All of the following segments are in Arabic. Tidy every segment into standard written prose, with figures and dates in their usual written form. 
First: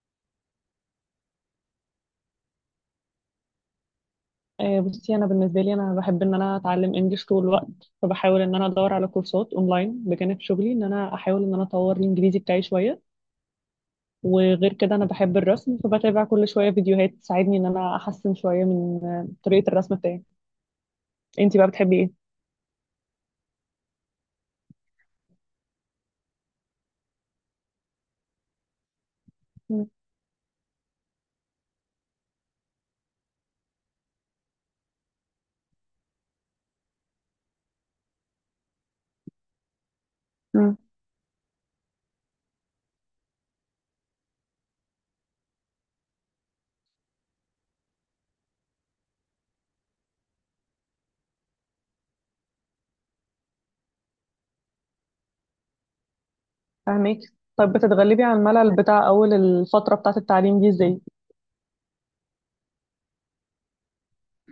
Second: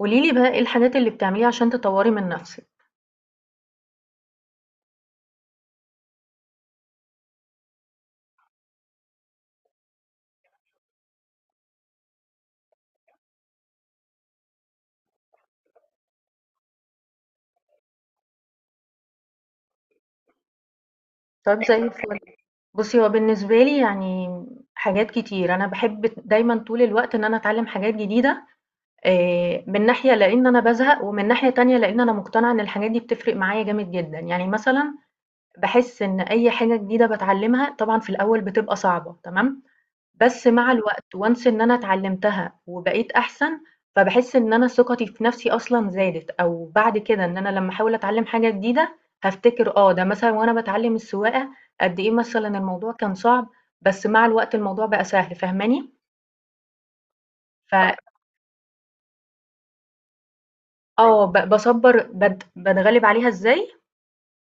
قولي لي بقى إيه الحاجات اللي بتعمليها عشان تطوري من نفسِك؟ آه، بصي انا بالنسبه لي انا بحب ان انا اتعلم انجليش طول الوقت. فبحاول ان انا ادور على كورسات اونلاين بجانب شغلي، ان انا احاول ان انا اطور الانجليزي بتاعي شويه. وغير كده انا بحب الرسم، فبتابع كل شويه فيديوهات تساعدني ان انا احسن شويه من طريقه الرسم بتاعي. انتي طب بقى زي بتحبي ايه؟ الفل. بُصّي، هو بالنسبة لي يعني حاجات كتير، أنا باحب دايمًا طول الوقت إن أنا أتعلم حاجات جديدة، من مم. ناحية لإن أنا بازهق، ومن ناحية تانية لإن أنا مقتنعة إن الحاجات دي بتفرق معايا جامد جدًا، يعني مثلًا باحس إن أي حاجة جديدة باتعلمها طبعًا في الأول بتبقى صعبة، تمام؟ بس مع مم. الوقت once إن أنا اتعلمتها وبقيت أحسن، فباحس إن أنا ثقتي في نفسي أصلًا زادت، أو بعد كده إن أنا لمّا أحاول أتعلم حاجة جديدة هافتكر ده مثلًا وأنا باتعلم السواقة قد إيه مثلًا الموضوع كان صعب، بس مع الوقت الموضوع بقى سهل، فاهماني؟ فاهمك. طب ف آه، فاهماكِ. بتتغلبي على الملل بتاع اول الفتره بتاعه التعليم دي ازاي؟ آه، ب باصبّر باتغلب عليها إزاي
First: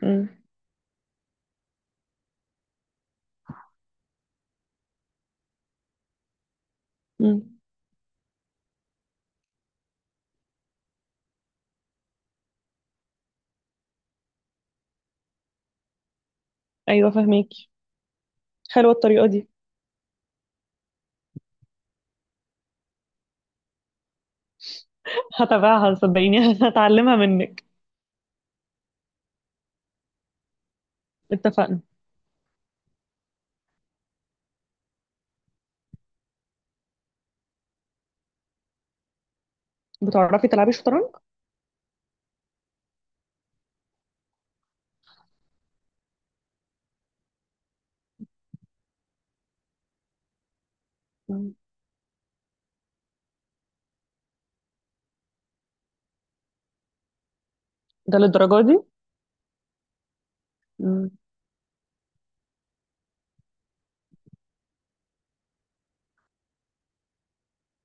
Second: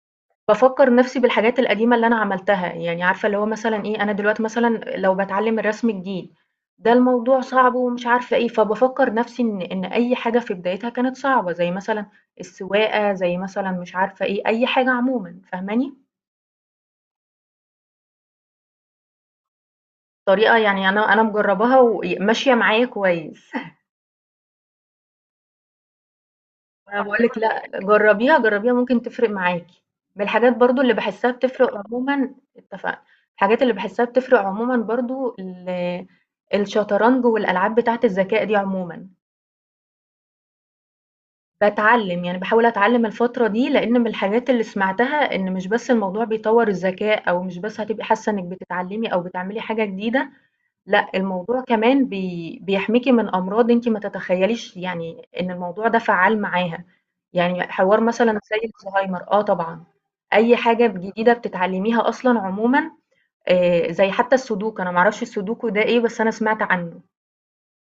مم. بافكّر نَفْسي بالحاجات القديمة اللي أنا عملتها، يعني عارفة اللي هو مثلًا إيه، أنا دلوقتي مثلًا لو باتعلّم الرسم جديد، ده الموضوع مم. صعب ومش عارفة إيه، فبافكّر نَفْسي إن أي حاجة في بدايتها كانت صعبة، زي مثلًا السواقة، زي مثلًا مش عارفة إيه، أي حاجة عمومًا، فاهماني؟ ايوه، فاهمك. حلوه الطريقه دي. طريقة يعني أنا مجرّباها وماشية معايا كويس. هتابعها صدقيني أنا هتعلمها باقول لِك لأ، منك. جرّبيها، جرّبيها ممكن تفرق معاكِ. من الحاجات برضه اللي باحسّها بتفرق اتفقنا. عمومًا اتفقنا. الحاجات اللي باحسّها بتفرق عمومًا برضه الشطرنج والألعاب بتاعة الذكاء دي عمومًا. بتعرفي تلعبي شطرنج؟ باتعلّم، يعني باحاول أتعلّم الفترة دي، لإن من الحاجات اللي سمعتها إن مش بس الموضوع بيطوّر الذكاء أو مش بس هتبقي حاسّة إنِّك بتتعلّمي أو بتعملي حاجة جديدة لأ، الموضوع كمان بيحميكِ من أمراض أنتِ ما تتخيليش يعني إن الموضوع ده فعّال معاها، يعني حوار ده مثلًا للدرجة زي دي؟ الزهايمر طبعًا، أي حاجة مم. جديدة بتتعلميها أصلًا عمومًا زي حتى السودوكو أنا ما أعرفش السودوكو ده إيه، بس أنا سمعت عنه،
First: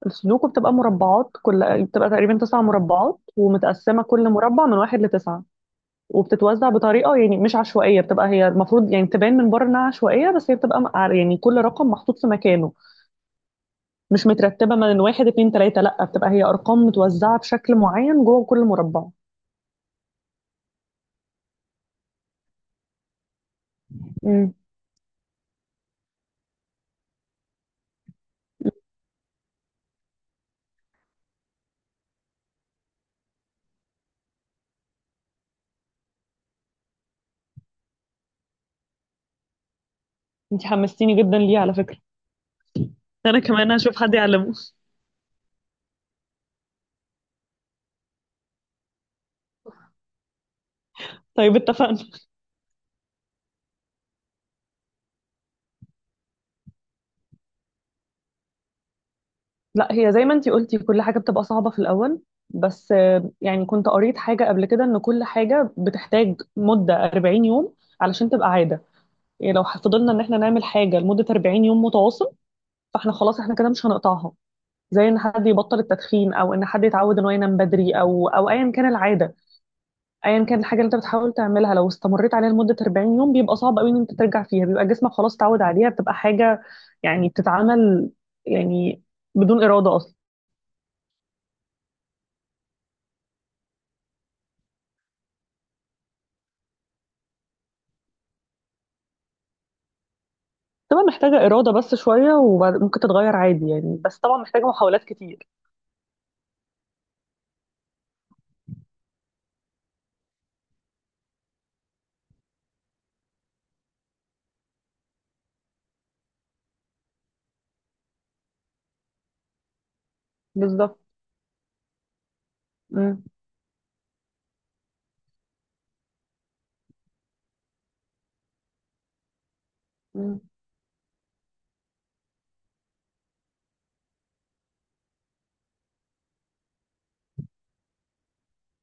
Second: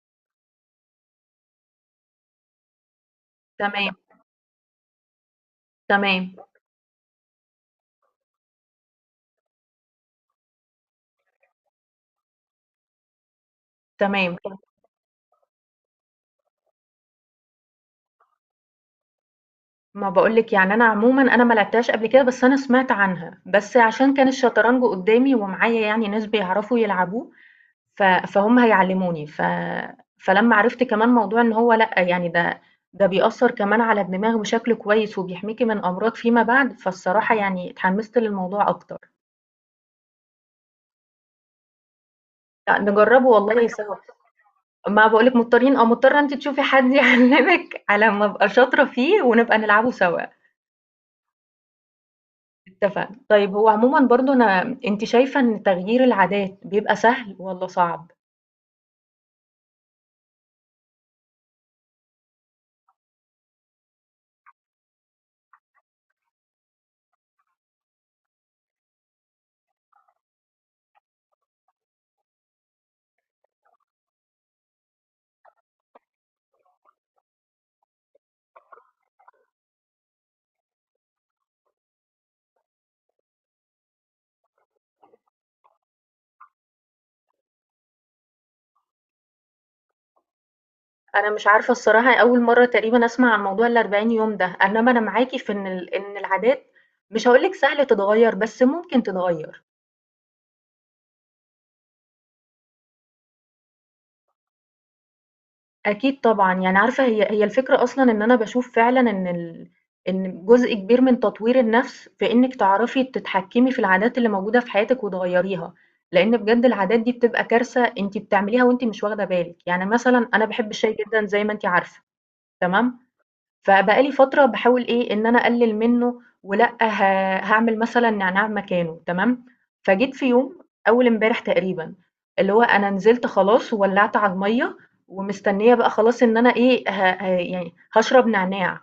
السودوكو بتبقى مربعات، كل بتبقى تقريبا تسع مربعات تمام، ومتقسمة كل مربع من واحد لتسعة. تمام، وبتتوزع بطريقة يعني مش عشوائية، بتبقى هي المفروض يعني تبان من بره إنها عشوائية، بس هي بتبقى يعني كل رقم محطوط في مكانه. مش تمام، مترتبة من واحد اتنين تلاتة، لأ، بتبقى هي أرقام متوزعة بشكل معين جوه كل مربع. ما باقول لِك يعني أنا عمومًا ما لعبتهاش قبل كده، بس أنا سمعت عنها، بس عشان كان مم. الشطرنج قدّامي ومعايا يعني ناس بيعرفوا يلعبوه، ف فهُم هيعلّموني، فلمّا عرفت كمان موضوع إن هو لأ، يعني ده بيأثّر كمان على الدماغ بشكل كويس وبيحميكِ من أمراض فيما بعد، فالصراحة يعني اتحمّست للموضوع أكتر. انتي حمستيني جدا ليه على فكرة. لأ، نجرّبه أنا والله كمان سوا، هشوف حد يعلمه. ما باقول لِك مضطرين مضطرة أنتِ تشوفي حد يعلّمِك على ما أبقى شاطرة فيه ونبقى نلعبه سوا، طيب، اتفقنا. اتفقنا. طيب هو عمومًا برضه أنتِ شايفة إن تغيير العادات بيبقى سهل والّا صعب؟ لا، هي زي ما انتي قلتي كل حاجة بتبقى صعبة في الأول. بس يعني كنت قريت حاجة قبل كده إن كل حاجة بتحتاج مدة 40 يوم علشان تبقى عادة. يعني لو فضلنا إن إحنا نعمل حاجة لمدة 40 يوم متواصل، فإحنا خلاص إحنا كده مش هنقطعها. زي إن حد يبطل التدخين أو إن حد يتعود إن هو ينام بدري، أو أيا كان العادة. أيا كان الحاجة اللي أنت بتحاول تعملها لو استمريت عليها لمدة 40 يوم بيبقى صعب قوي إن أنت ترجع فيها، بيبقى جسمك خلاص اتعود عليها، بتبقى حاجة يعني بتتعمل، يعني بدون إرادة أصلا. أنا مش عارفة الصراحة أول مرّة تقريبًا أسمع عن موضوع ال40 يوم ده، إنما أنا معاكِ في إن إن العادات مش هاقول لِك سهل تتغيّر، بس ممكن تتغيّر. بتبقى محتاجة إرادة بس شوية وممكن تتغير عادي يعني، بس طبعا محتاجة محاولات كتير. أكيد طبعًا، يعني عارفة هي هي الفكرة أصلًا إن أنا باشوف فعلًا إن إن جزء كبير من تطوير النَفْس في إنِّك تعرفي تتحكّمي في العادات اللي موجودة في حياتِك وتغيّريها، لإن بجد العادات دي بتبقى كارثة أنتِ بتعمليها وأنتِ مش واخدة بالِك. يعني مثلًا أنا باحب الشاي بالظبط. جدًا زي ما أنتِ عارفة، تمام؟ مم. فبقى لي فترة باحاول إيه، إن أنا أقلِّل منّه ولأ هاعمل مثلًا نعناع مكانه تمام، فجيت في مم. يوم أول امبارح تقريبًا، اللي هو أنا نزلت خلاص وولّعت على المَيّة ومستنية بقى خلاص إن أنا إيه، ه ه يعني هاشرب نعناع،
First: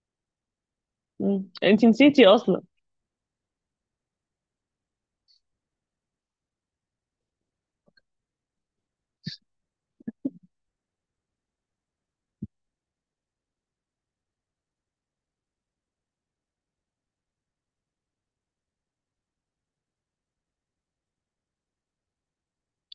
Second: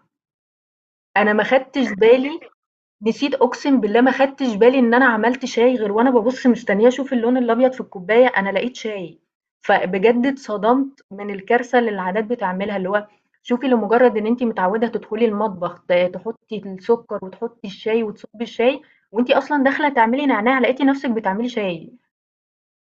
أنا ما مم. انتي خدتش نسيتي بالي أصلا. نسيت أقسم بالله ما خدتش بالي إن أنا عملت شاي غير وأنا بابُص مستنية أشوف اللون الأبيض في الكوباية، أنا لقيت شاي، فبجد اتصدمت من الكارثة اللي العادات بتعملها، اللي هو شوفي لمجرد إن أنتِ متعودة تدخلي المطبخ تحطي السكر وتحطي الشاي وتصُبّي الشاي وأنتِ أصلًا داخلة تعملي نعناع لقيتِ نفسِك بتعملي شاي،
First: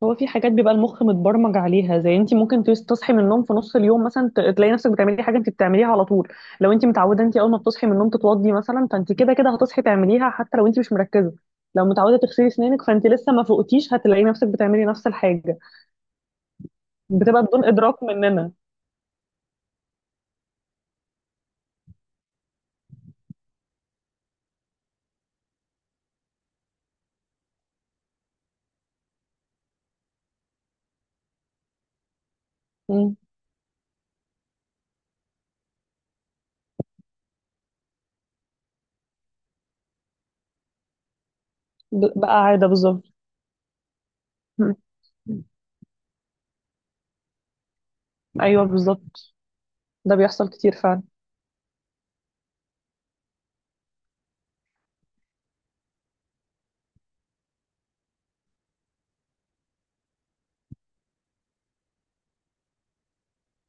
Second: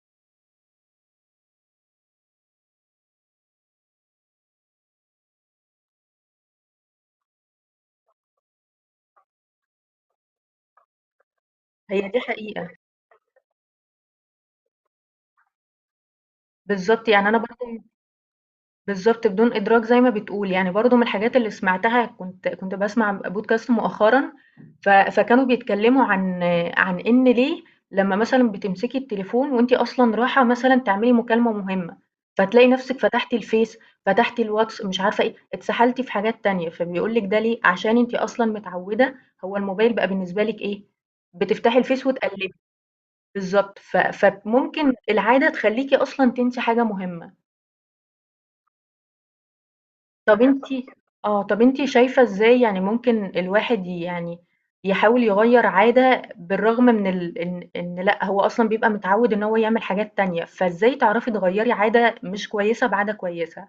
هو في حاجات بيبقى المخ متبرمج عليها، زي انتي ممكن تصحي من النوم في نص اليوم مثلا تلاقي نفسك بتعملي حاجة انتي بتعمليها على طول. لو انتي متعودة انتي أول ما بتصحي من النوم تتوضي مثلا، فانتي كده كده هتصحي تعمليها حتى لو انتي مش مركزة. لو هي متعودة دي تغسلي حقيقة، أسنانك، فانتي لسه ما فوقتيش هتلاقي نفسك بتعملي نفس الحاجة. بالضبط يعني أنا بتبقى بدون برضه إدراك مننا. بالضبط بدون إدراك زي ما بتقول، يعني برضه من الحاجات اللي سمعتها كنت باسمع بودكاست مؤخرًا فكانوا بيتكلموا عن إن ليه لمّا مثلًا بتمسكي التليفون وأنتِ أصلًا رايحة مثلًا تعملي مكالمة مهمة، فتلاقي نفسِك مم. فتحتِ الفيس، فتحتِ الواتس، مش عارفة إيه، اتسحلتِ في حاجات تانية، فبيقول لِك ده ليه، عشان أنتِ أصلًا متعودة هو الموبايل بقى بالنسبة لِك إيه، بتفتحي الفيس بقى وتقلبي، عادة بالظبط. بالضبط، مم. فممكن العادة تخليكِ أصلًا تنسي حاجة مهمة. ايوه، بالظبط. ده طب بيحصل أنتِ كتير فعلا. طب أنتِ شايفة إزاي يعني ممكن الواحد يعني يحاول يغيّر عادة بالرغم من إن لأ، هو أصلًا بيبقى متعوّد إن هو يعمل حاجات تانية، فإزاي تعرفي تغيّري عادة مش كويسة بعادة كويسة؟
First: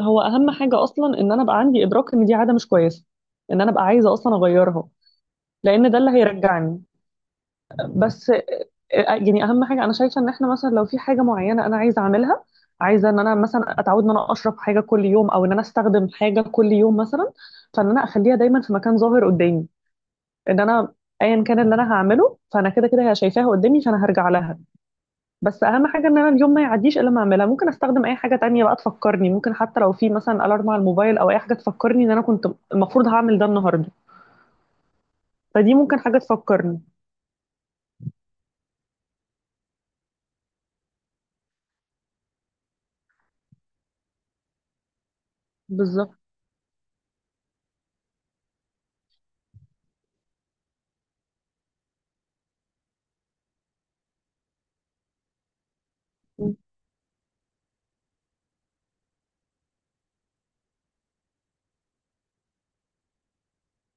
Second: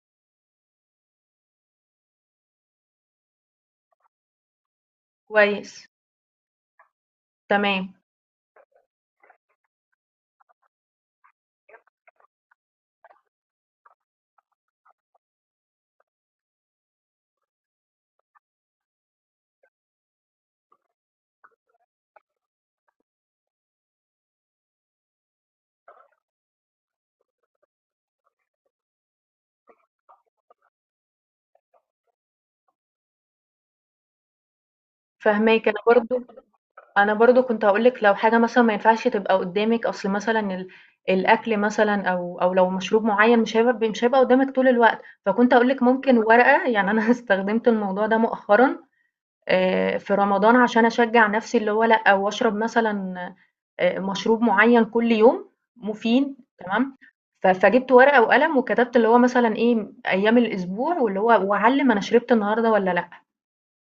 هو اهم حاجه اصلا ان انا ابقى عندي ادراك ان دي عاده مش كويسه، ان انا ابقى عايزه اصلا اغيرها، كويس، لان ده اللي هيرجعني. تمام، بس يعني اهم حاجه انا شايفه ان احنا مثلا لو في حاجه معينه انا عايزه اعملها، عايزه ان انا مثلا اتعود ان انا اشرب حاجه كل يوم او ان انا استخدم حاجه كل يوم مثلا، فان انا اخليها دايما في مكان ظاهر قدامي. ان انا ايا كان اللي انا هعمله فانا كده كده هي شايفاها قدامي فانا هرجع لها. بس اهم حاجه ان انا اليوم ما يعديش الا ما اعملها. ممكن استخدم اي حاجه تانية بقى تفكرني، ممكن حتى لو في مثلا الارم على الموبايل او اي حاجه تفكرني ان انا كنت المفروض هعمل ده النهارده. فاهماكِ. فدي ممكن حاجه تفكرني. أنا برضه كنت هاقول لِك لو حاجة مثلًا ما ينفعش تبقى قدّامِك، أصل مثلًا الأكل مثلًا أو لو مشروب معيّن مش هيبقى قدّامِك طول الوقت، فكنت هاقول لِك ممكن بالظبط. ورقة، يعني أنا استخدمت الموضوع ده مؤخرًا، في رمضان عشان أشجّع نَفْسي اللي هو لأ، وأشرب مثلًا مشروب معيّن كل يوم مفيد تمام، فجِبت ورقة وقلم وكتبت اللي هو مثلًا إيه، أيام الأسبوع واللي هو وأعلِّم أنا شربت النهارده والّا لأ.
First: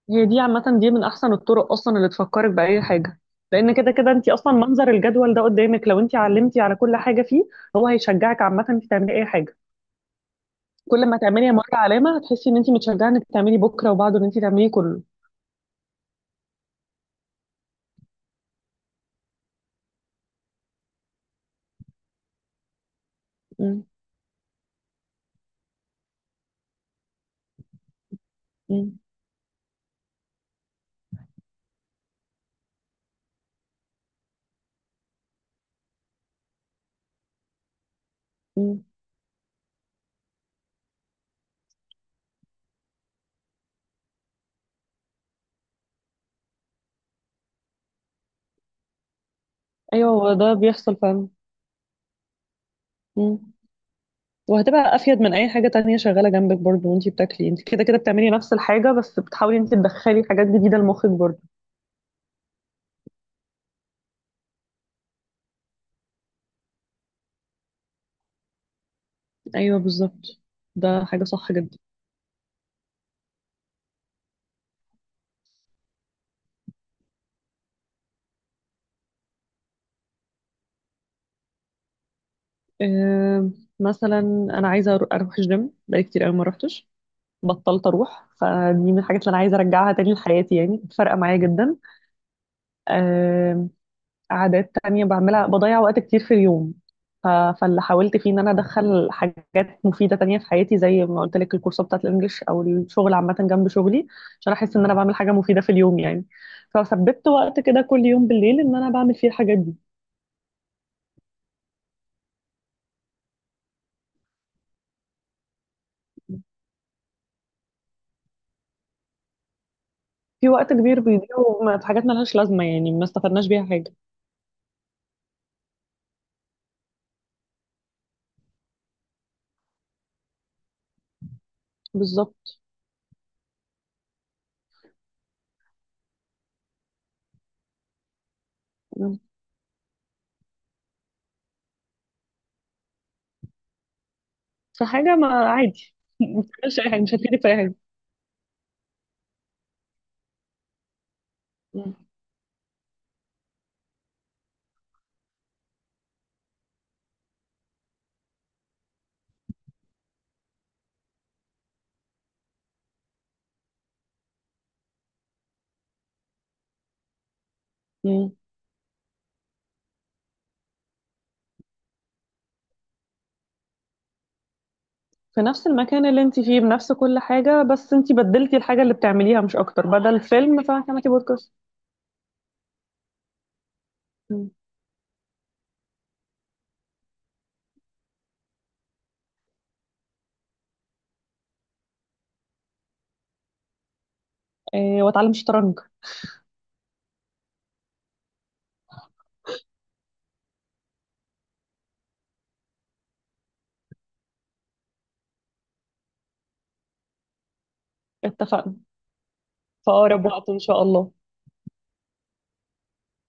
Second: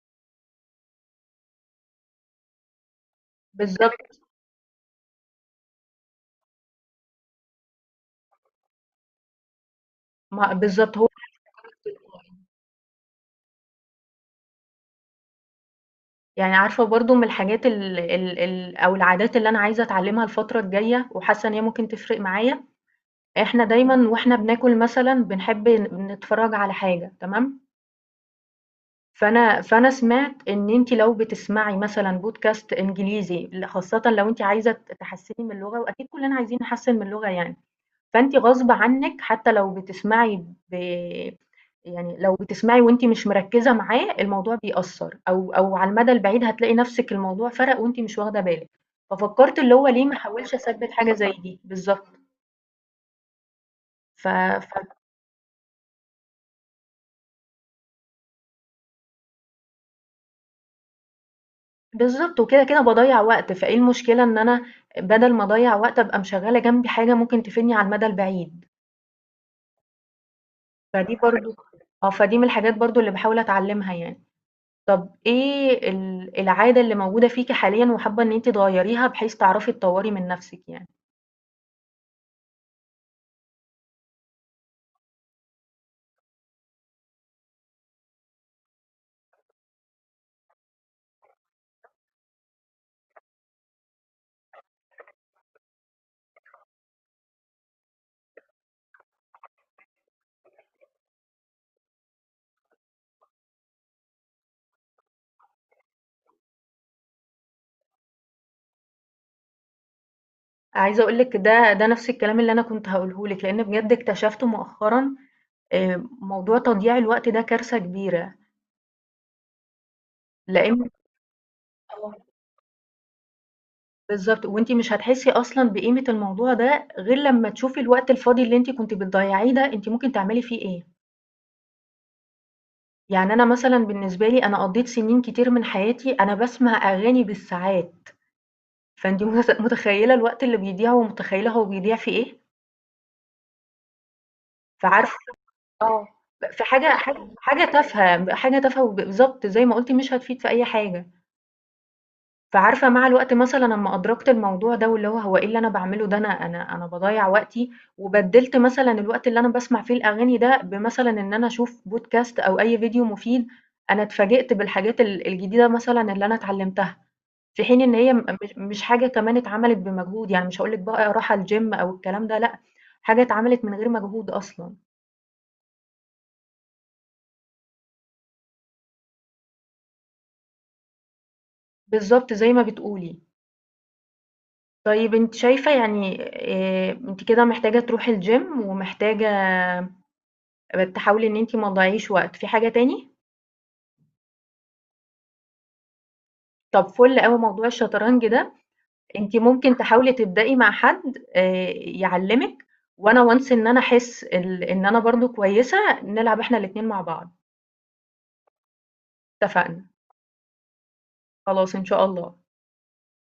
هي دي عامه دي من احسن الطرق اصلا اللي تفكرك باي حاجه، لان كده كده بالضبط، انت اصلا منظر الجدول ده قدامك لو انت علمتي على كل حاجه فيه هو هيشجعك عامه انك تعملي اي حاجه. ما بالضبط كل هو ما تعملي مره علامه هتحسي ان انت متشجعه انك تعملي بكره وبعده ان انت تعملي كله. يعني عارفة برضه من الحاجات ال ال ال أو العادات اللي أنا عايزة أتعلِّمها الفترة الجاية وحاسة إن هي ممكن تفرق معايا، إحنا م- دايمًا وإحنا بناكل مثلًا بنحب نتفرّج على حاجة تمام، م- فانا سمعت ان انت لو بتسمعي مثلا بودكاست انجليزي خاصه لو انت عايزه تحسني من اللغه واكيد كلنا عايزين نحسن من اللغه يعني فانت غصب م. عنك حتى لو بتسمعي ب... يعني لو بتسمعي وانت مش مركزه معاه الموضوع بيأثر او على المدى البعيد هتلاقي نفسك الموضوع فرق وانت مش واخده بالك ففكرت اللي هو ليه ايوه، ما هو ده احاولش اثبت بيحصل حاجه فعلا. زي دي بالظبط م. ف... وهتبقى افيد من اي حاجه تانية شغاله جنبك برضو، وانتي بتاكلي انت كده كده بتعملي نفس الحاجه بس بتحاولي انت تدخلي حاجات جديده لمخك برضو. بالضبط، وكده، كده باضيّع وقت، فإيه المشكلة إن أنا بدل ما أضيّع وقت أبقى مشغّلة جنبي حاجة ممكن تفيدني على المدى البعيد، ايوه بالظبط. ده فدي حاجه برضه صح جدا. صحيح. فدي من الحاجات برضه اللي باحاول أتعلّمها يعني. طَب إيه العادة اللي موجودة فيكِ حاليًا وحابة إن أنتِ تغيّريها بحيث تعرفي تطوّري من نَفْسِك يعني؟ أه، مثلا انا عايزه اروح الجيم بقالي كتير قوي ما روحتش. بطلت اروح، فدي من الحاجات اللي انا عايزه ارجعها تاني لحياتي يعني فرقه معايا جدا. عادات تانية بعملها بضيع وقت كتير في اليوم. ف... فاللي حاولت فيه ان انا ادخل حاجات مفيدة تانية في حياتي زي ما قلت لك الكورسات بتاعت الانجليش او الشغل عامة جنب شغلي عشان احس ان انا بعمل حاجة مفيدة في اليوم يعني. فثبت وقت كده كل يوم بالليل ان انا بعمل فيه الحاجات دي. عايزة أقول لِك ده نَفْس الكلام اللي أنا كنت هاقوله لِك، لإن بجد اكتشفت مؤخرًا موضوع تضييع الوقت ده كارثة كبيرة، في وقت لإن كبير بيضيع، في حاجات طبعًا. آه. ملهاش لازمة يعني ما استفدناش بيها حاجة. بالضبط، وأنتِ مش هتحسّي أصلًا بقيمة الموضوع ده غير لمّا تشوفي الوقت الفاضي اللي أنتِ كنتِ بتضيّعيه ده أنتِ ممكن تعملي فيه إيه. بالظبط. يعني أنا مثلًا بالنسبة لي أنا قضّيت سنين كتير من حياتي أنا باسمع أغاني بالساعات، م. فأنتِ متخيّلة الوقت اللي بيضيع ومتخيّلة هو بيضيع في إيه، فعارفة فحاجة ما عادي آه، ما ب في بتعملش اي حاجة حاجة مش هتفيدك في اي حاجة. تافهة، حاجة تافهة بالضبط زي ما قُلتِ مش هتفيد في أي حاجة. م. فعارفة مع الوقت مثلًا أمّا أدركت الموضوع ده واللي هو هو إيه اللي أنا باعمله ده، أنا باضيّع وقتي، وبدِّلت مثلًا الوقت اللي أنا باسمع فيه الأغاني ده بمثلًا إن أنا أشوف podcast أو أي فيديو مفيد، أنا اتفاجئت بالحاجات الجديدة مثلًا اللي أنا اتعلمتها، في حين إن هي م م. مش مش حاجة كمان اتعملت بمجهود، يعني مش هاقول لِك بقى راحة الgym أو الكلام ده لأ، حاجة اتعملت من غير مجهود أصلًا. في نفس المكان اللي انت فيه بنفس كل حاجة بس انت بدلتي الحاجة اللي بتعمليها مش اكتر، بدل فيلم فهتعملي بودكاست. بالضبط زي ما بتقولي. طيب أنتِ شايفة يعني أنتِ كده محتاجة تروحي الgym ومحتاجة تحاولي إن أنتِ ما تضيّعيش وقت، في حاجة تاني؟ اه، واتعلم شطرنج. طب فُل أوي موضوع الشطرنج ده، أنتِ ممكن تحاولي تبدئي مع حد يعلّمِك، وأنا once إن أنا أحس إن أنا برضه كويسة، نلعب إحنا الاتنين مع بعض، اتفقنا. اتفقنا، في اقرب وقت ان شاء الله. خلاص إن شاء الله.